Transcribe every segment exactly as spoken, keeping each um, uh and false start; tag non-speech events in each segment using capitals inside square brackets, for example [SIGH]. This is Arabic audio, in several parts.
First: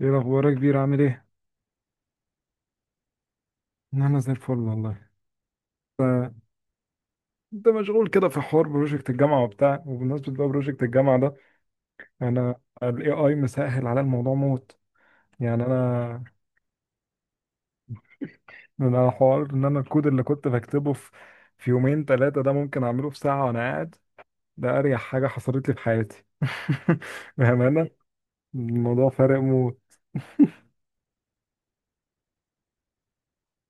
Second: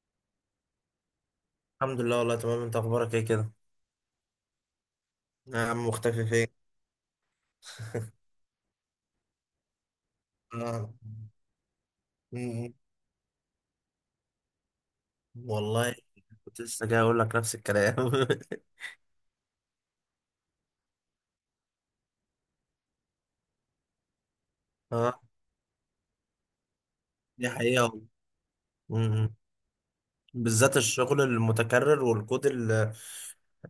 ايه الاخبار يا كبير، عامل ايه؟ الحمد لله، والله تمام. انت اخبارك ايه كده؟ انا زي الفل والله. يا عم مختفي فين؟ انت مشغول [LAUGHS] كده في حوار بروجكت الجامعه وبتاع، وبمناسبه بقى بروجكت آه. الجامعه ده، م- انا م. الاي اي مسهل على الموضوع موت. يعني والله انا كنت لسه جاي اقول لك نفس الكلام. انا حوار ان انا الكود اللي كنت بكتبه في في يومين ثلاثه ده ممكن اعمله في ساعه وانا قاعد. ده [LAUGHS] اريح اه، حاجه حصلت لي في حياتي [LAUGHS] دي حقيقة بامانه، والله. م- الموضوع م. فارق موت. بالذات الشغل المتكرر والكود ال-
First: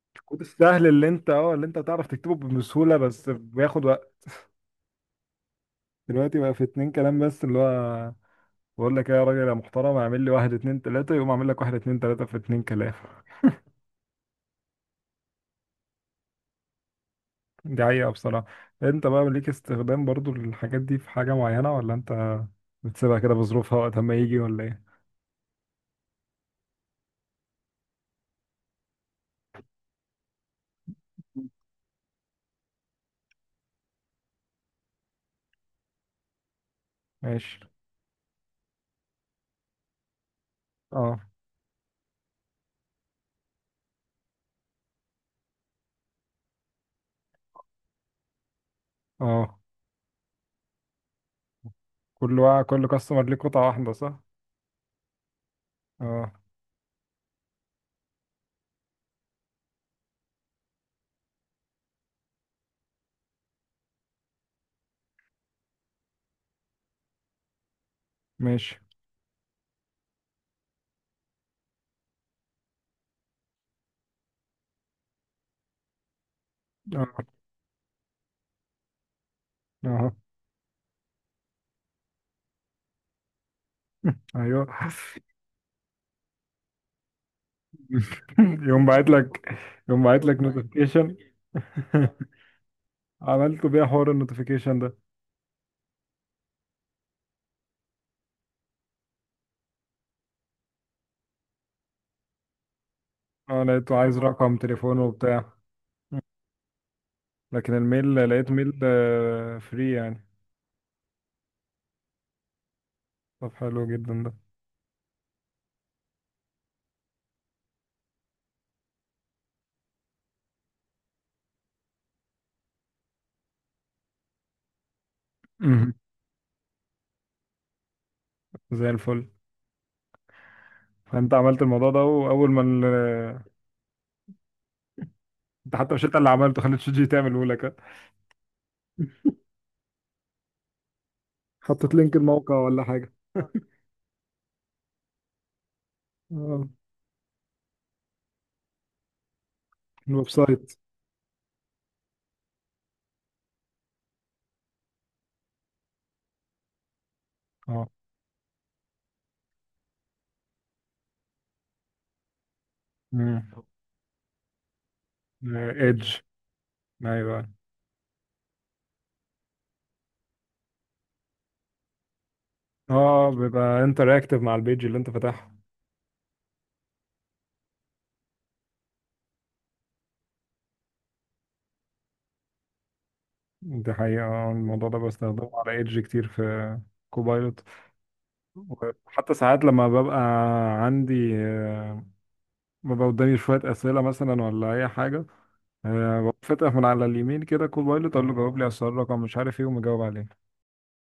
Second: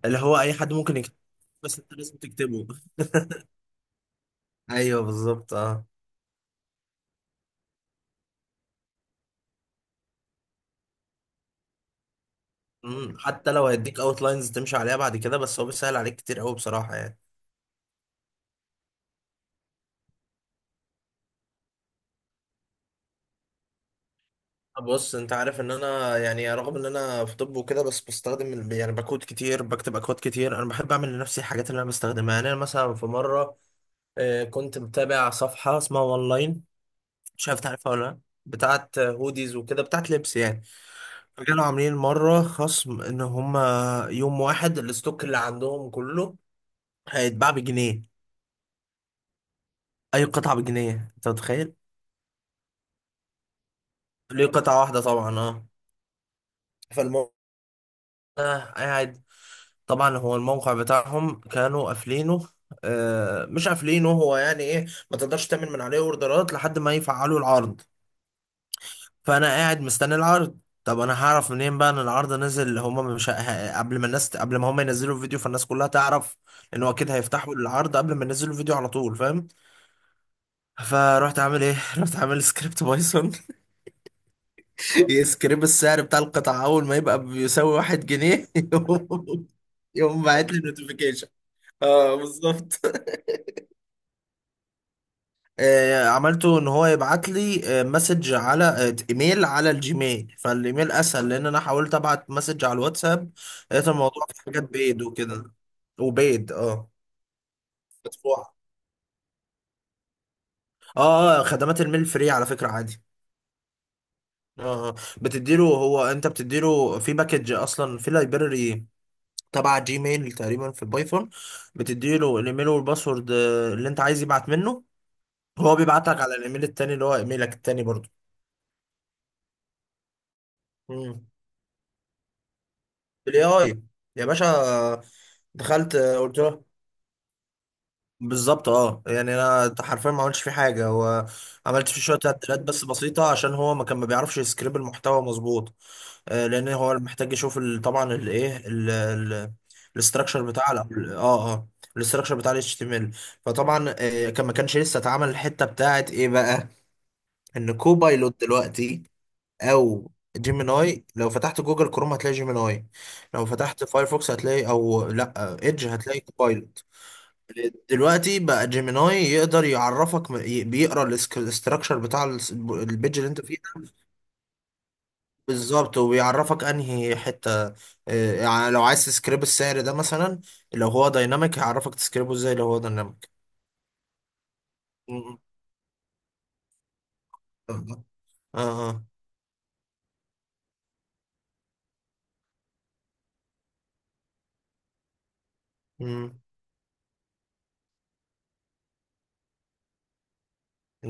اللي هو الكود اي حد السهل ممكن اللي يكتبه، انت اه اللي انت بس انت تعرف لازم تكتبه تكتبه. بسهوله [LAUGHS] بس بياخد وقت. ايوه، بالظبط، اه. دلوقتي بقى في اتنين كلام بس، اللي هو بقول لك إيه يا راجل يا محترم، اعمل لي واحد اتنين تلاتة، يقوم اعمل لك واحد اتنين تلاتة في اتنين كلام م. [LAUGHS] حتى لو هيديك اوت لاينز تمشي عليها بعد كده، بس هو بيسهل عليك كتير قوي بصراحة يعني. دي حقيقة بصراحة. انت بقى ليك استخدام برضو للحاجات دي في حاجة معينة، ولا انت بتسيبها كده بظروفها وقت ما يجي، ولا ايه؟ بص، انت عارف ان انا يعني رغم ان انا في طب وكده، بس بستخدم ال- يعني بكود كتير، بكتب اكواد كتير. انا بحب اعمل لنفسي الحاجات اللي انا بستخدمها. يعني انا مثلا في مره، آه، كنت متابع صفحه اسمها اونلاين، مش ماشي. عارف تعرفها ولا لا. بتاعت هوديز وكده، بتاعت لبس يعني. اه. كانوا عاملين مره خصم ان هم يوم واحد الستوك اللي عندهم كله هيتباع بجنيه. اه، اي قطعه بجنيه، انت متخيل؟ كل واحد، كل كاستمر ليه قطعة واحدة، صح؟ ليه قطعه واحده طبعا، اه. اه. فالموضوع ده قاعد. طبعا هو الموقع بتاعهم كانوا قافلينه، آه مش قافلينه، هو يعني ايه، ما تقدرش تعمل من عليه اوردرات لحد ما يفعلوا العرض. ماشي. فانا قاعد مستني العرض. طب انا هعرف منين بقى ان العرض نزل؟ هما مش ه- قبل ما الناس قبل ما هما ينزلوا الفيديو، فالناس كلها تعرف ان هو اكيد اه. هيفتحوا العرض قبل ما ينزلوا الفيديو على طول، فاهم؟ اه. فرحت عامل ايه؟ [LAUGHS] رحت عامل سكريبت بايثون. [LAUGHS] ايوه. [LAUGHS] يسكريب السعر بتاع القطعة اول ما يبقى بيساوي واحد [LAUGHS] جنيه [LAUGHS] يقوم باعت يقوم، لك، يقوم يقوم باعت لك باعت لي نوتيفيكيشن. نوتيفيكيشن. اه، بالظبط. [LAUGHS] عملت بيها حوار النوتيفيكيشن ده. آه، عملته ان هو يبعت لي آه، مسج، على آه، ايميل على الجيميل. فالايميل اسهل، لان انا حاولت ابعت مسج على الواتساب، اه، لقيت لقيته عايز الموضوع في رقم حاجات بيض تليفونه وبتاع. وكده. وبيض، اه، لكن الميل لقيت مدفوع. ميل فري يعني. اه، اه، خدمات الميل فري على فكرة، عادي. طب حلو جدا ده. اه، آه. بتديله هو انت بتديله في باكج اصلا، في لايبراري تبع جيميل تقريبا في البايثون. بتديله الايميل والباسورد آه، اللي انت عايز يبعت منه، هو مهم. بيبعت لك على الايميل التاني، اللي هو ايميلك التاني برضه. زي الفل. فانت عملت الموضوع ده، واول ما ال... بالاي اي يا باشا، انت دخلت حتى مش انت اللي قلت له. عملته، خليت شات جي تعمله لك. بالظبط، اه، يعني انا حرفيا ما عملتش فيه حاجه، هو عملت حطيت فيه لينك شويه الموقع تعديلات ولا بس حاجة؟ بسيطه، عشان هو ما كان ما بيعرفش يسكريب المحتوى مظبوط. آه، لان آه. هو محتاج يشوف ال- طبعا الايه، [LAUGHS] الويب الاستراكشر بتاع سايت. ال- اه اه الاستراكشر بتاع الاتش تي ام ال. فطبعا آه، كان ما كانش لسه اتعمل الحته بتاعت ايه بقى، ان اه. كوبايلوت دلوقتي او جيميناي. لو فتحت جوجل كروم هتلاقي جيميناي، لو فتحت فايرفوكس هتلاقي، او لا، ايدج، ايدج. هتلاقي كوبايلوت. ايوه. دلوقتي بقى جيميناي يقدر يعرفك، ي- بيقرا الاستراكشر بتاع الس- البيج اللي اه، انت فيه ده. بيبقى انتراكتيف مع البيج اللي انت فاتحها. بالظبط، وبيعرفك انهي حته. آه، يعني لو عايز تسكريب السعر ده مثلا، لو هو دايناميك هيعرفك تسكريبه ازاي لو هو دايناميك. دي حقيقة. آه، الموضوع ده بستخدمه على ايدج كتير، في كوبايلوت. اه، اه، آه. وحتى ساعات لما ببقى عندي آه، ببقى قدامي شوية أسئلة مثلا ولا أي حاجة، أه م. بقوم فاتح من على اليمين كده كوبايلوت، أقول له جاوب لي على السؤال رقم مش عارف إيه، ومجاوب عليه.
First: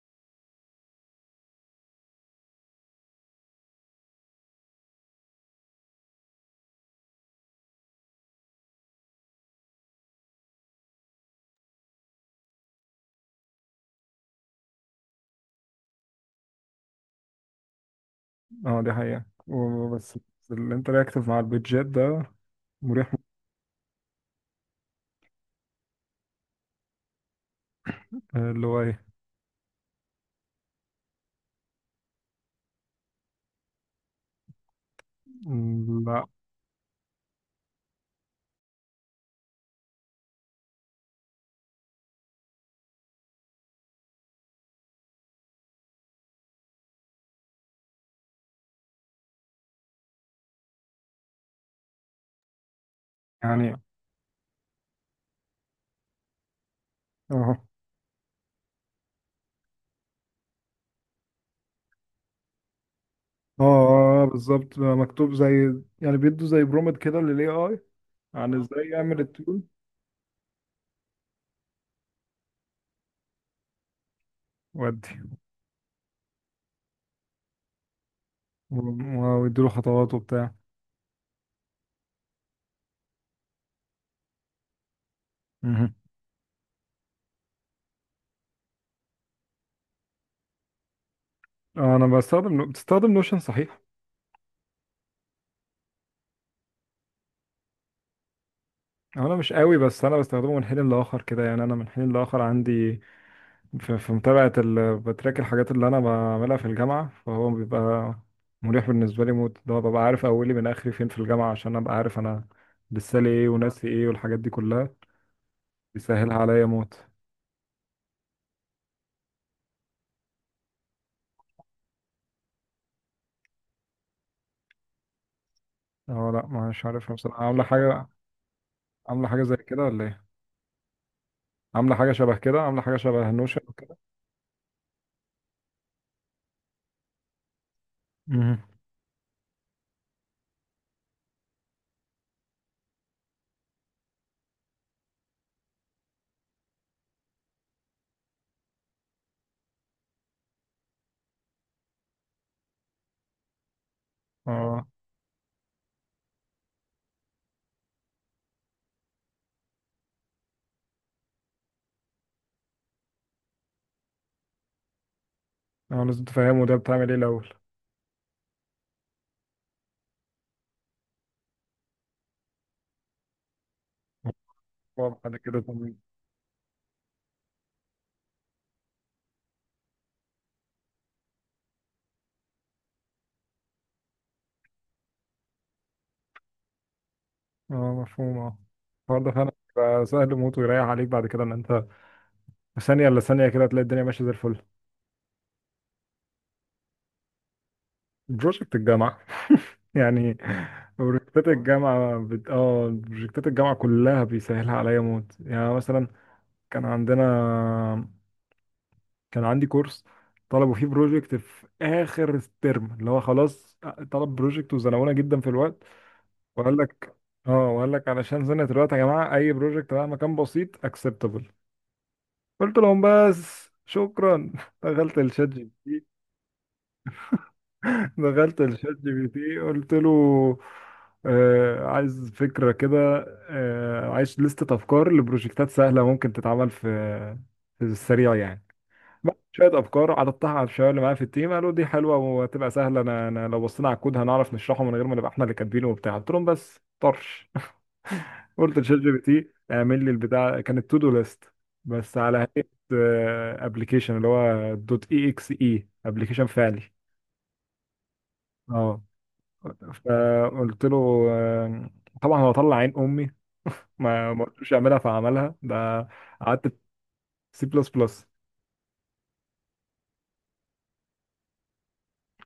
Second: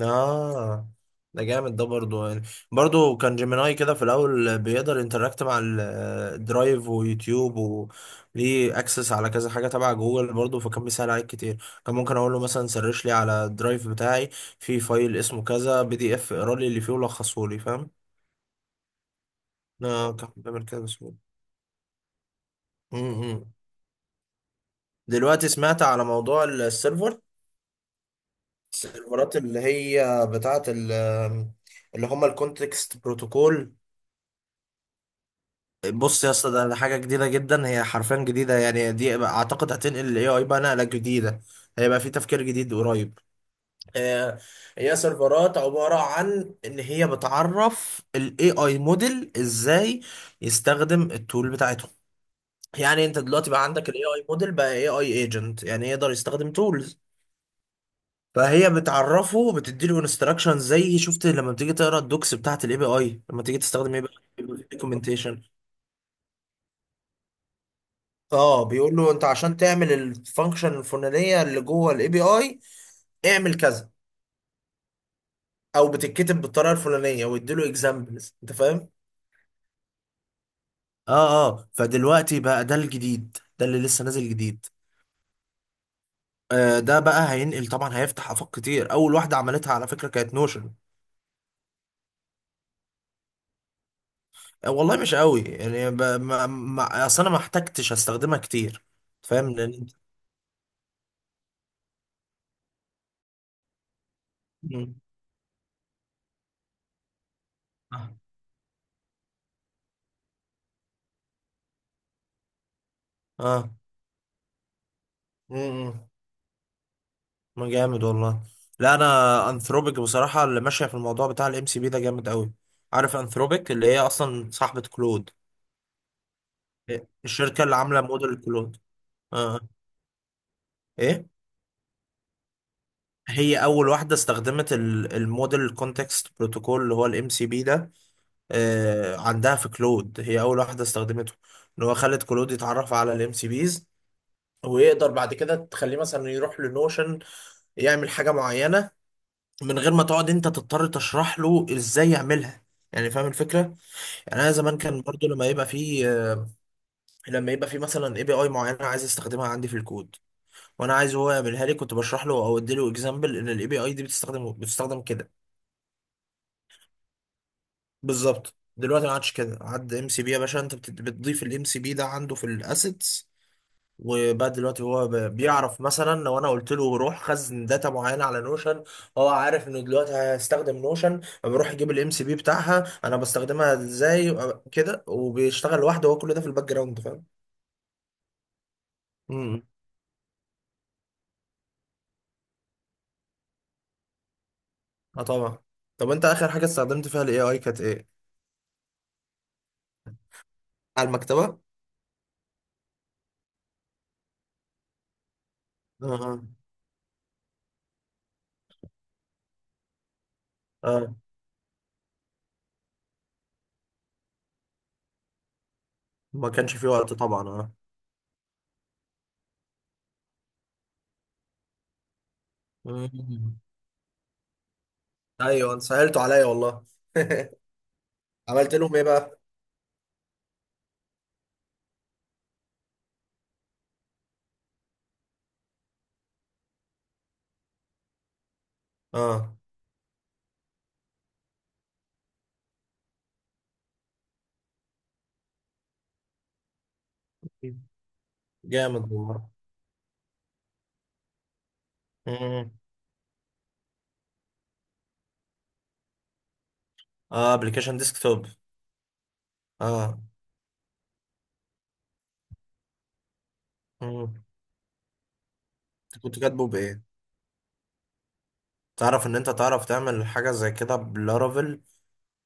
اه، ده جامد ده برضو يعني. برضو كان جيميناي كده في الاول بيقدر انتراكت مع ال- الدرايف ويوتيوب، وليه اكسس على كذا حاجه تبع جوجل برضو، فكان بيسهل عليك كتير. كان ممكن اقول له مثلا سرش لي على الدرايف بتاعي في فايل اسمه كذا بي دي اف، اقرا لي اللي فيه ولخصه لي، فاهم؟ أه دي حقيقة اه، وبس. كان بيعمل اللي كده أنت بسهوله. رياكتيف مع البيتجات ده مريح. امم دلوقتي سمعت على موضوع السيرفر، آه، اللي هو إيه؟ السيرفرات اللي هي بتاعه ال- اللي هم الكونتكست بروتوكول. مم، بص لا. يا اسطى، ده ده حاجه جديده جدا، هي حرفيا جديده. يعني دي اعتقد هتنقل الاي اي بقى نقله جديده، هيبقى في تفكير جديد قريب. آه، هي سيرفرات عباره عن ان هي بتعرف الاي اي موديل ازاي يستخدم التول بتاعتهم. يعني انت دلوقتي بقى يعني عندك الاي اي موديل، بقى اي اي ايجنت، يعني يقدر يستخدم تولز. أهو. فهي بتعرفه، بتديله انستراكشن، زي شفت لما بتيجي تقرا الدوكس بتاعت الاي بي اي لما تيجي أه تستخدم اي بي آه، بالظبط، بقى مكتوب اي. زي، يعني بيدوا زي برومت كده لل اي اي عن اه، إزاي بيقول له يعمل انت عشان التول. تعمل الفانكشن الفلانيه اللي جوه الاي بي اي اعمل كذا، ودي او بتتكتب بالطريقه الفلانيه، ويديله اكزامبلز، انت فاهم. و- ويديله خطوات وبتاع. اه، اه، فدلوقتي بقى ده الجديد، ده اللي لسه نازل جديد. مهم. آه ده بقى هينقل طبعا، هيفتح افاق كتير. اول واحده عملتها على فكره كانت نوشن. أه أنا بستخدم، بتستخدم نوشن صحيح؟ آه والله مش قوي يعني، ب... ما... ما... اصل انا ما احتجتش استخدمها كتير. هو انا فاهم، مش لان قوي، انت. بس انا بستخدمه من حين لاخر كده، يعني انا من حين لاخر عندي في, في متابعه مم. ال... بتراك الحاجات اللي انا بعملها في الجامعه، فهو اه، بيبقى مريح بالنسبه لي موت. ده ببقى عارف اولي من اخري فين في الجامعه، عشان ابقى عارف انا لسه لي ايه آه. وناسي ايه والحاجات دي كلها، مم. بيسهلها عليا موت. ما جامد والله. لا، انا انثروبيك بصراحه اللي ماشيه في الموضوع بتاع الام سي بي ده جامد قوي. عارف انثروبيك اللي هي اصلا صاحبه كلود، اه، لا مش عارفها بصراحه. عامله الشركه اللي عامله حاجه؟ موديل كلود. عامله اه، حاجه زي آه. كده ولا ايه؟ ايه. عامله حاجه شبه كده، عامله حاجه شبه نوشن هي اول وكده. واحده استخدمت ال- الموديل كونتكست بروتوكول، اللي هو الام سي بي ده. مهم. آه عندها في كلود، هي اول واحده استخدمته. ان هو خلت كلود يتعرف على الام سي بيز، ويقدر بعد كده تخليه مثلا يروح لنوشن يعمل حاجه معينه من غير ما تقعد انت تضطر تشرح له ازاي يعملها. يعني فاهم الفكره؟ يعني انا زمان اه. كان برضو لما يبقى في لما يبقى في مثلا اي بي اي معينه عايز استخدمها عندي في الكود، وانا عايز هو يعملها لي، كنت بشرح له او ادي له اكزامبل ان الاي بي اي دي بتستخدم بتستخدم كده. اه، لازم تفهمه ده بتعمل ايه الاول. بالظبط، دلوقتي ما عادش كده، عاد ام سي بي يا باشا. انت بت- بتضيف الام سي بي ده عنده في الاسيتس، وبقى دلوقتي هو ب- وبعد كده بيعرف مثلا لو انا قلت له روح خزن داتا معينه على نوشن، هو عارف انه دلوقتي هستخدم نوشن، بروح يجيب الام سي بي بتاعها، انا بستخدمها ازاي أ- كده، وبيشتغل لوحده هو، كل ده في الباك جراوند، فاهم؟ اه مفهوم. اه. الحوار ده فعلا امم بيبقى سهل موت ويريح عليك بعد كده، ان انت في ثانيه الا ثانيه كده هتلاقي الدنيا ماشيه زي الفل. اه، طبعا. طب انت اخر حاجه استخدمت فيها الاي اي كانت ايه؟ بروجكت الجامعه. [LAUGHS] يعني على بروجكتات المكتبة. الجامعه بت... اه بروجكتات الجامعه كلها بيسهلها عليا موت. يعني مثلا اه، كان عندنا، كان عندي كورس طلبوا فيه اه، بروجكت في اخر الترم، اللي هو خلاص طلب بروجكت وزنقونا جدا في الوقت، ما وقال كانش في وقت لك، طبعا، اه اه. وقال لك علشان زنقت الوقت يا جماعه اي بروجكت مهما كان بسيط اكسبتبل. قلت لهم مم. بس شكرا [LAUGHS] دخلت الشات جي ايوه، انت بي تي، سهلته عليا والله. [LAUGHS] دخلت عملت لهم الشات ايه جي بي بقى؟ تي قلت له، آه عايز فكرة كده، آه عايز لستة أفكار لبروجكتات سهلة ممكن تتعمل في في السريع يعني. بقى اه، شوية أفكار عرضتها على الشباب اللي معايا في التيم، قالوا دي حلوة وهتبقى سهلة، أنا أنا لو بصينا على الكود هنعرف نشرحه من غير ما نبقى إحنا اللي كاتبينه وبتاع. قلت لهم بس طرش. قلت لشات جي جامد بي والله. تي اعمل لي البتاع، كانت تو دو ليست بس على هيئه امم ابلكيشن، اللي هو دوت اي اكس اي ابلكيشن فعلي. اه، ابلكيشن ديسكتوب. اه اه. فقلت له آه، طبعا هو طلع عين امي، ما مم. ما قلتلوش اعملها فعملها ده. انت كنت كاتبه قعدت بايه؟ سي بلس بلس. تعرف ان انت تعرف تعمل حاجه زي كده بلارافيل،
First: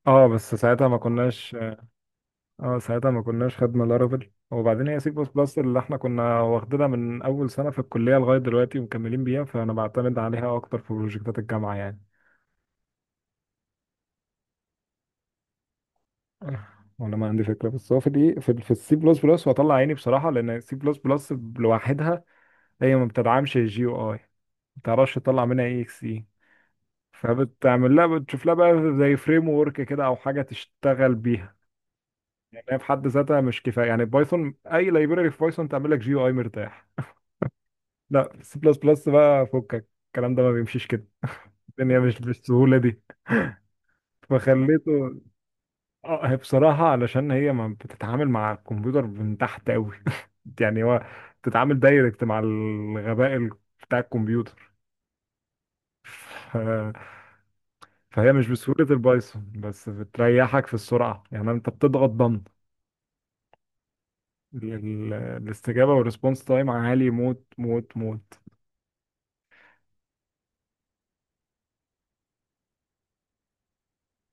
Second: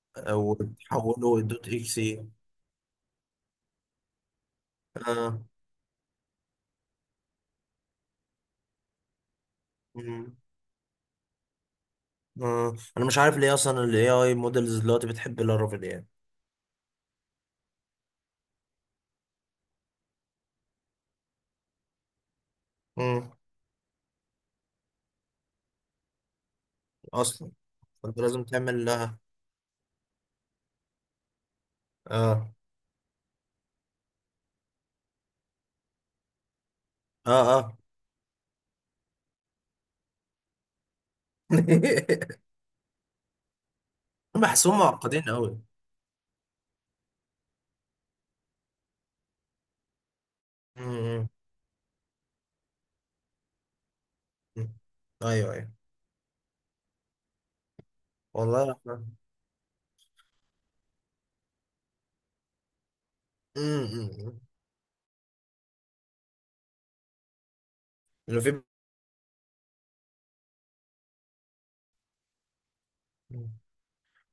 اه آه، بس ساعتها ما وتحوله كناش، دوت اكس اي. اه ساعتها ما كناش خدنا لارافيل. وبعدين هي سي بلس اه. بلس اللي احنا كنا واخدينها من اول سنه في الكليه لغايه دلوقتي ومكملين بيها، فانا بعتمد مم. عليها اكتر في بروجكتات الجامعه يعني. آه. انا مش عارف ليه اصلا الاي اي موديلز دلوقتي بتحب لارافيل يعني. ولا ما عندي فكره، بس هو في الايه، في, ال- في السي بلس بلس، وهطلع عيني بصراحه لان السي بلس بلس لوحدها هي ما مم. بتدعمش الجي او اي، ما تعرفش تطلع منها اي اكس اي، اصلا، فبتعمل لها، فانت لازم بتشوف لها تعمل بقى زي لها. فريم ورك كده او حاجه تشتغل بيها. اه، يعني هي في حد ذاتها مش كفايه، يعني بايثون، اي لايبراري في بايثون تعمل لك جي او اي مرتاح. اه، اه. لا السي بلس بلس بقى فكك الكلام ده، ما بيمشيش كده، الدنيا مش [LAUGHS] بالسهوله دي. بحسهم فخليته. معقدين قوي. اه، هي بصراحة علشان هي ما بتتعامل مع الكمبيوتر من تحت قوي [LAUGHS] يعني هو مم. بتتعامل دايركت مع الغباء ال- بتاع الكمبيوتر. مم. ايوه، ايوه، ف... فهي مش والله يا بسهولة احمد. البايثون، بس بتريحك في السرعة. يعني انت بتضغط ضم مم. مم. ال- الاستجابة والريسبونس تايم عالي موت موت موت. اللي في،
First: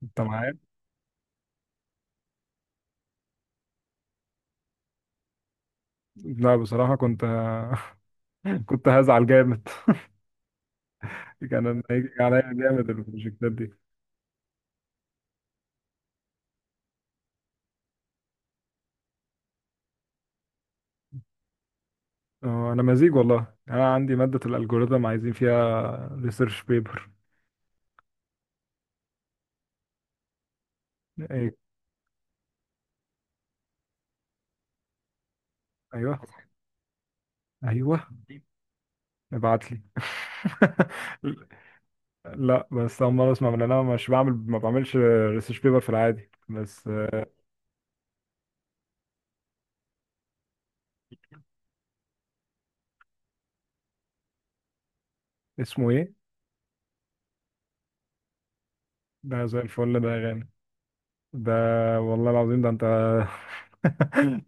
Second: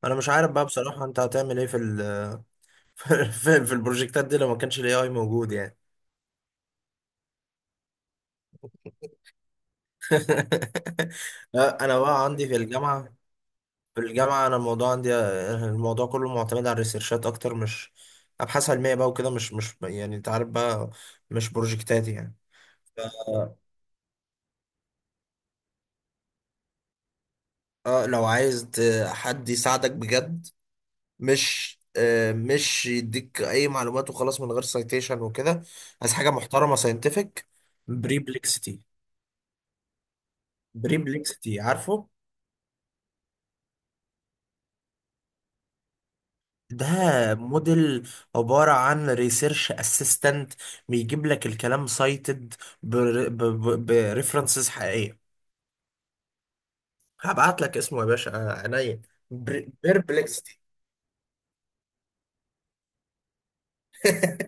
انا انت مش عارف معايا؟ بقى بصراحه انت هتعمل ايه في ال [LAUGHS] في في البروجكتات دي لو ما كانش الاي اي موجود يعني. لا بصراحة كنت [LAUGHS] كنت هزعل جامد [LAUGHS] [LAUGHS] كان أنا لا، انا هيجي بقى عليا عندي في جامد الجامعه البروجكتات دي. في الجامعه انا الموضوع عندي الموضوع كله معتمد على الريسيرشات اكتر، مش ابحاث علميه بقى وكده. مش مش يعني انت عارف بقى، مش بروجكتاتي يعني. اه انا مزيج ف- والله، انا عندي مادة الالجوريثم عايزين فيها ريسيرش بيبر. اه، لو عايز ت- حد يساعدك بجد، أي- مش آه، مش يديك اي معلومات وخلاص من غير سايتيشن وكده، عايز ايوه حاجه محترمه ساينتفك. ايوه. بريبلكسيتي. ابعت لي [LAUGHS] بريبلكسيتي، عارفه؟ لا بس اول مره اسمع، من انا مش بعمل ما بعملش ريسيرش بيبر في العادي، ده بس آه، موديل عبارة عن ريسيرش اسيستنت، بيجيب لك الكلام سايتد، بريفرنسز حقيقية. اسمه ايه؟ هبعت لك اسمه يا باشا، آه، عينيا. ده زي الفل ده يا غالي. بيربلكسيتي. ده والله العظيم ده انت [LAUGHS]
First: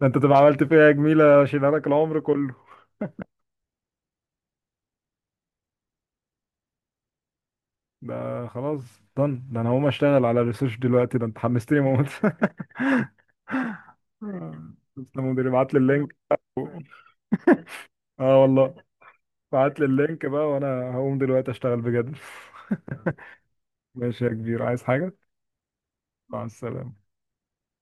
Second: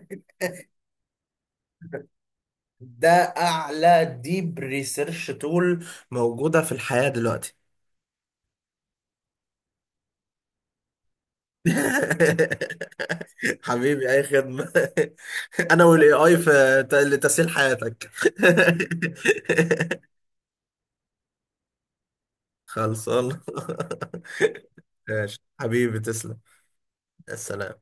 ده انت تبقى عملت فيها جميله اشيلها لك العمر كله. ده اعلى ديب ريسيرش تول موجودة في الحياة دلوقتي. ده خلاص done. ده انا هقوم اشتغل على الريسيرش دلوقتي، ده انت حمستني موت [LAUGHS] [LAUGHS] حبيبي، اي خدمة. [LAUGHS] تسلم يا مدير، ابعت لي انا والاي اللينك. اي في ت- لتسهيل حياتك. اه والله. ابعت لي [LAUGHS] اللينك بقى وانا هقوم دلوقتي اشتغل بجد. [LAUGHS] خلصان. ماشي يا كبير، [LAUGHS] عايز حاجة؟ ماشي حبيبي، تسلم. مع السلامة. السلام.